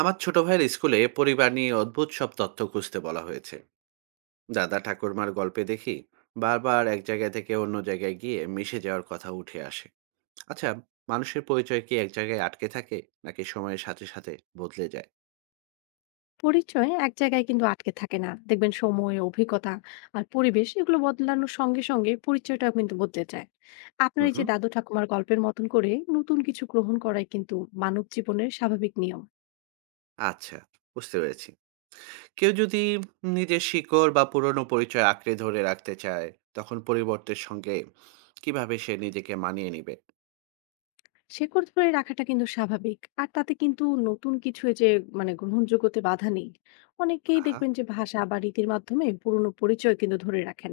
আমার ছোট ভাইয়ের স্কুলে পরিবার নিয়ে অদ্ভুত সব তথ্য খুঁজতে বলা হয়েছে। দাদা ঠাকুরমার গল্পে দেখি বারবার এক জায়গা থেকে অন্য জায়গায় গিয়ে মিশে যাওয়ার কথা উঠে আসে। আচ্ছা, মানুষের পরিচয় কি এক জায়গায় আটকে থাকে, নাকি সময়ের সাথে সাথে বদলে যায়? পরিচয় এক জায়গায় কিন্তু আটকে থাকে না, দেখবেন সময়, অভিজ্ঞতা আর পরিবেশ এগুলো বদলানোর সঙ্গে সঙ্গে পরিচয়টাও কিন্তু বদলে যায়। আপনার হুম, এই যে হুম। দাদু ঠাকুমার গল্পের মতন করে নতুন কিছু গ্রহণ করাই কিন্তু মানব জীবনের স্বাভাবিক নিয়ম। আচ্ছা, বুঝতে পেরেছি। কেউ যদি নিজের শিকড় বা পুরনো পরিচয় আঁকড়ে ধরে রাখতে চায়, তখন পরিবর্তের সঙ্গে কিভাবে সে নিজেকে মানিয়ে নেবে? শেকড় ধরে রাখাটা কিন্তু স্বাভাবিক। আর তাতে কিন্তু নতুন কিছু এই যে মানে গ্রহণযোগ্যতে বাধা নেই। অনেকেই আহা। দেখবেন যে ভাষা বা রীতির মাধ্যমে পুরনো পরিচয় কিন্তু ধরে রাখেন।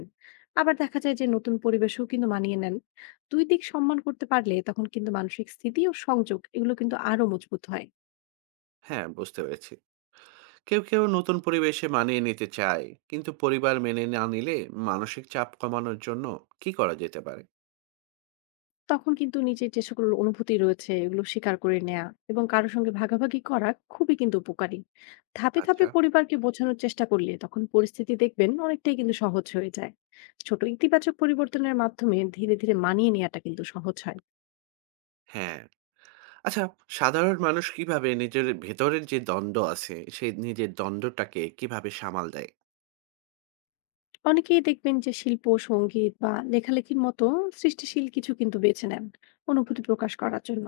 আবার দেখা যায় যে নতুন পরিবেশেও কিন্তু মানিয়ে নেন। ২ দিক সম্মান করতে পারলে তখন কিন্তু মানসিক স্থিতি ও সংযোগ এগুলো কিন্তু আরো মজবুত হয়। হ্যাঁ, বুঝতে পেরেছি। কেউ কেউ নতুন পরিবেশে মানিয়ে নিতে চায়, কিন্তু পরিবার মেনে না নিলে মানসিক চাপ কমানোর জন্য কি করা যেতে পারে? তখন কিন্তু নিজের যে সকল অনুভূতি রয়েছে এগুলো স্বীকার করে নেওয়া এবং কারোর সঙ্গে ভাগাভাগি করা খুবই কিন্তু উপকারী। ধাপে ধাপে আচ্ছা। পরিবারকে বোঝানোর চেষ্টা করলে তখন পরিস্থিতি দেখবেন অনেকটাই কিন্তু সহজ হয়ে যায়। ছোট ইতিবাচক পরিবর্তনের মাধ্যমে ধীরে ধীরে মানিয়ে নেওয়াটা কিন্তু সহজ হয়। হ্যাঁ। আচ্ছা, সাধারণ মানুষ কিভাবে নিজের ভেতরের যে দ্বন্দ্ব আছে সেই নিজের দ্বন্দ্বটাকে কিভাবে সামাল দেয়? অনেকেই দেখবেন যে শিল্প, সংগীত বা লেখালেখির মতো সৃষ্টিশীল কিছু কিন্তু বেছে নেন অনুভূতি প্রকাশ করার জন্য।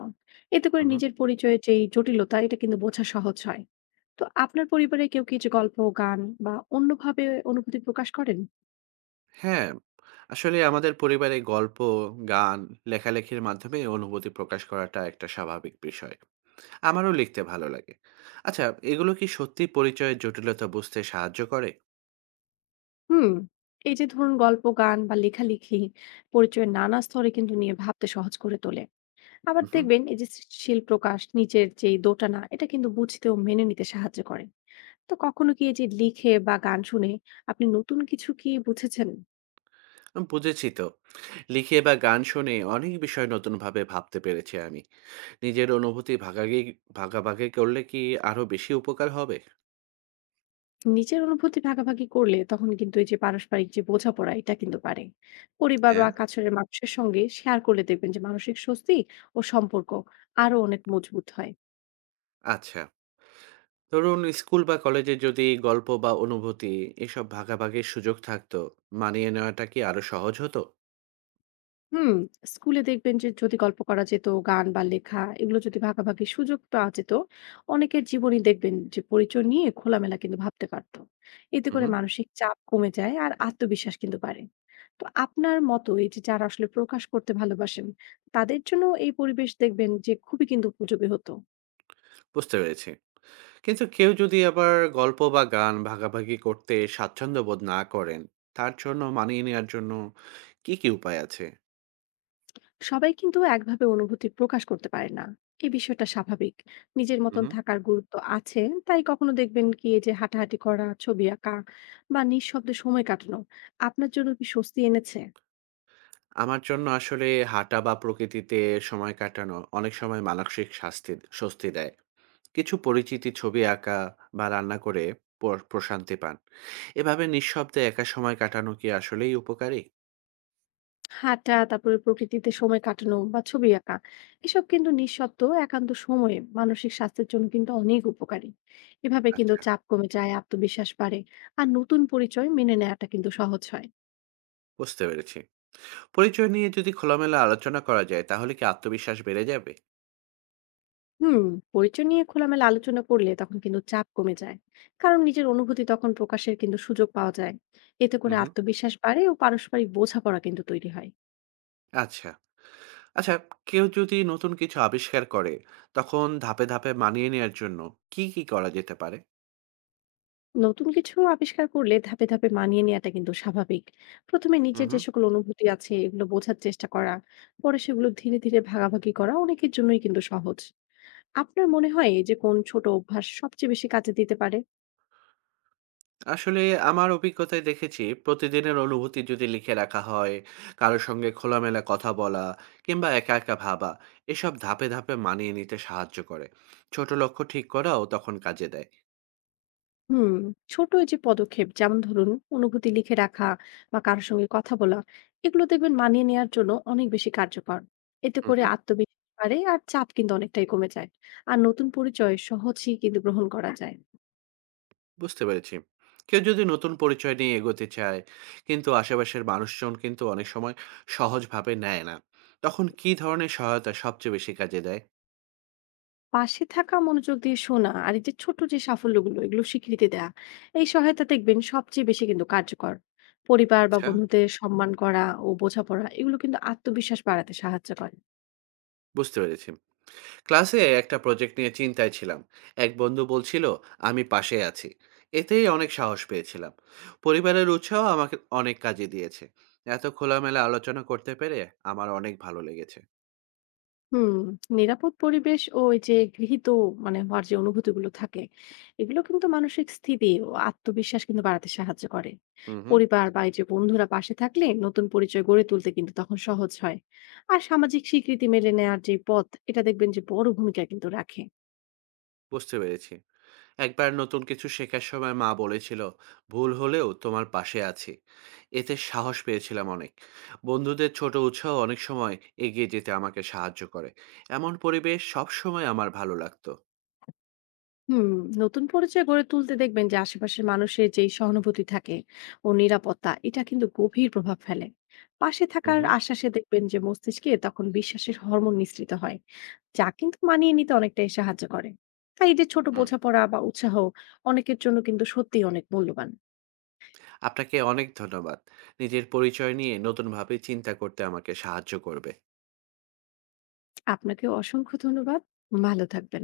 এতে করে হুম। নিজের পরিচয়ের যে এই জটিলতা এটা কিন্তু বোঝা সহজ হয়। তো আপনার পরিবারে কেউ কিছু গল্প, গান বা অন্যভাবে অনুভূতি প্রকাশ করেন? হ্যাঁ, আসলে আমাদের পরিবারে গল্প, গান, লেখালেখির মাধ্যমে অনুভূতি প্রকাশ করাটা একটা স্বাভাবিক বিষয়। আমারও লিখতে ভালো লাগে। আচ্ছা, এগুলো কি সত্যি পরিচয়ের জটিলতা বুঝতে সাহায্য করে? হুম, এই যে ধরুন গল্প, গান বা লেখালেখি পরিচয়ের নানা স্তরে কিন্তু নিয়ে ভাবতে সহজ করে তোলে। আবার হুম। দেখবেন এই যে সৃষ্টিশীল প্রকাশ নিচের যে দোটানা এটা কিন্তু বুঝতে ও মেনে নিতে সাহায্য করে। তো কখনো কি এই যে লিখে বা গান শুনে আপনি নতুন কিছু কি বুঝেছেন? বুঝেছি তো। লিখে বা গান শুনে অনেক বিষয় নতুনভাবে ভাবতে পেরেছি আমি। নিজের অনুভূতি ভাগাভাগি করলে কি আরো বেশি উপকার হবে? নিজের অনুভূতি ভাগাভাগি করলে তখন কিন্তু এই যে পারস্পরিক যে বোঝাপড়া এটা কিন্তু পারে। পরিবার হ্যাঁ। বা কাছের মানুষের সঙ্গে শেয়ার করলে দেখবেন যে মানসিক স্বস্তি ও সম্পর্ক আরো অনেক মজবুত হয়। আচ্ছা, ধরুন স্কুল বা কলেজে যদি গল্প বা অনুভূতি এসব ভাগাভাগির সুযোগ থাকতো, মানিয়ে নেওয়াটা কি আরো সহজ হতো? হুম, স্কুলে দেখবেন যে যদি গল্প করা যেত, গান বা লেখা এগুলো যদি ভাগাভাগি সুযোগ পাওয়া যেত, অনেকের জীবনই দেখবেন যে পরিচয় নিয়ে খোলামেলা কিন্তু ভাবতে পারতো। এতে হুম, করে হুম। মানসিক চাপ কমে যায় আর আত্মবিশ্বাস কিন্তু বাড়ে। তো আপনার মতো এই যে যারা আসলে প্রকাশ করতে ভালোবাসেন, তাদের জন্য এই পরিবেশ দেখবেন যে খুবই কিন্তু উপযোগী হতো। বুঝতে পেরেছি। কিন্তু কেউ যদি আবার গল্প বা গান ভাগাভাগি করতে স্বাচ্ছন্দ্য বোধ না করেন, তার জন্য মানিয়ে নেওয়ার জন্য কি, কি উপায় আছে? সবাই কিন্তু একভাবে অনুভূতি প্রকাশ করতে পারে না, এই বিষয়টা স্বাভাবিক। নিজের হুম, মতন হুম। থাকার গুরুত্ব আছে। তাই কখনো দেখবেন কি এই যে হাঁটাহাঁটি করা, ছবি আঁকা বা নিঃশব্দে সময় কাটানো আপনার জন্য কি স্বস্তি এনেছে? আমার জন্য আসলে হাঁটা বা প্রকৃতিতে সময় কাটানো অনেক সময় মানসিক শাস্তি, স্বস্তি দেয়। কিছু পরিচিতি ছবি আঁকা বা রান্না করে প্রশান্তি পান। এভাবে নিঃশব্দে একা সময় কাটানো কি আসলেই উপকারী? হাঁটা, তারপরে প্রকৃতিতে সময় কাটানো বা ছবি আঁকা এসব কিন্তু নিঃশব্দ একান্ত সময়ে মানসিক স্বাস্থ্যের জন্য কিন্তু অনেক উপকারী। এভাবে কিন্তু আচ্ছা, চাপ কমে যায়, আত্মবিশ্বাস বাড়ে আর নতুন পরিচয় মেনে নেওয়াটা কিন্তু সহজ হয়। বুঝতে পেরেছি। পরিচয় নিয়ে যদি খোলামেলা আলোচনা করা যায়, তাহলে কি আত্মবিশ্বাস বেড়ে যাবে? হুম, পরিচয় নিয়ে খোলামেলা আলোচনা করলে তখন কিন্তু চাপ কমে যায়, কারণ নিজের অনুভূতি তখন প্রকাশের কিন্তু সুযোগ পাওয়া যায়। এতে হুম, করে হুম। আত্মবিশ্বাস বাড়ে ও পারস্পরিক বোঝাপড়া কিন্তু তৈরি হয়। আচ্ছা। আচ্ছা, কেউ যদি নতুন কিছু আবিষ্কার করে তখন ধাপে ধাপে মানিয়ে নেওয়ার জন্য কি কি করা যেতে পারে? নতুন কিছু আবিষ্কার করলে ধাপে ধাপে মানিয়ে নেওয়াটা কিন্তু স্বাভাবিক। প্রথমে হুম, নিজের যে হুম। সকল অনুভূতি আছে এগুলো বোঝার চেষ্টা করা, পরে সেগুলো ধীরে ধীরে ভাগাভাগি করা অনেকের জন্যই কিন্তু সহজ। আপনার মনে হয় এই যে কোন ছোট অভ্যাস সবচেয়ে বেশি কাজে দিতে পারে? আসলে আমার অভিজ্ঞতায় দেখেছি, প্রতিদিনের অনুভূতি যদি লিখে রাখা হয়, কারোর সঙ্গে খোলামেলা কথা বলা কিংবা একা একা ভাবা, এসব ধাপে ধাপে মানিয়ে নিতে সাহায্য করে। ছোট লক্ষ্য ঠিক করাও তখন কাজে দেয়। হুম, ছোট এই যে পদক্ষেপ, যেমন ধরুন অনুভূতি লিখে রাখা বা কারোর সঙ্গে কথা বলা, এগুলো দেখবেন মানিয়ে নেওয়ার জন্য অনেক বেশি কার্যকর। এতে হুম, করে হুম। আত্মবিশ্বাস বাড়ে আর চাপ কিন্তু অনেকটাই কমে যায়, আর নতুন পরিচয় সহজেই কিন্তু গ্রহণ করা যায়। বুঝতে পেরেছি। কেউ যদি নতুন পরিচয় নিয়ে এগোতে চায়, কিন্তু আশেপাশের মানুষজন কিন্তু অনেক সময় সহজভাবে নেয় না, তখন কি ধরনের সহায়তা সবচেয়ে বেশি কাজে দেয়? পাশে থাকা, মনোযোগ দিয়ে শোনা আর এই যে ছোট যে সাফল্যগুলো এগুলো স্বীকৃতি দেয়া, এই সহায়তা দেখবেন সবচেয়ে বেশি কিন্তু কার্যকর। পরিবার বা আচ্ছা, বন্ধুদের সম্মান করা ও বোঝাপড়া এগুলো কিন্তু আত্মবিশ্বাস বাড়াতে সাহায্য করে। বুঝতে পেরেছি। ক্লাসে একটা প্রজেক্ট নিয়ে চিন্তায় ছিলাম। এক বন্ধু বলছিল, আমি পাশে আছি। এতেই অনেক সাহস পেয়েছিলাম। পরিবারের উৎসাহ আমাকে অনেক কাজে দিয়েছে। এত খোলামেলা আলোচনা করতে পেরে আমার অনেক ভালো লেগেছে। হুম, নিরাপদ পরিবেশ ও এই যে গৃহীত মানে হওয়ার যে অনুভূতিগুলো থাকে, এগুলো কিন্তু মানসিক স্থিতি ও আত্মবিশ্বাস কিন্তু বাড়াতে সাহায্য করে। হুম, হুম। পরিবার বা এই যে বন্ধুরা পাশে থাকলে নতুন পরিচয় গড়ে তুলতে কিন্তু তখন সহজ হয়। আর সামাজিক স্বীকৃতি মেলে নেয়ার যে পথ, এটা দেখবেন যে বড় ভূমিকা কিন্তু রাখে। বুঝতে পেরেছি। একবার নতুন কিছু শেখার সময় মা বলেছিল, ভুল হলেও তোমার পাশে আছি। এতে সাহস পেয়েছিলাম অনেক। বন্ধুদের ছোট উৎসাহ অনেক সময় এগিয়ে যেতে আমাকে সাহায্য করে। এমন পরিবেশ সব সময় আমার ভালো লাগতো। হুম, নতুন পরিচয় গড়ে তুলতে দেখবেন যে আশেপাশের মানুষের যেই সহানুভূতি থাকে ও নিরাপত্তা, এটা কিন্তু গভীর প্রভাব ফেলে। পাশে হুম, থাকার হুম। আশ্বাসে দেখবেন যে মস্তিষ্কে তখন বিশ্বাসের হরমোন নিঃসৃত হয়, যা কিন্তু মানিয়ে নিতে অনেকটাই সাহায্য করে। তাই এই যে ছোট হুম। বোঝাপড়া বা উৎসাহ অনেকের জন্য কিন্তু সত্যিই অনেক মূল্যবান। আপনাকে অনেক ধন্যবাদ। নিজের পরিচয় নিয়ে নতুনভাবে চিন্তা করতে আমাকে সাহায্য করবে। আপনাকেও অসংখ্য ধন্যবাদ। ভালো থাকবেন।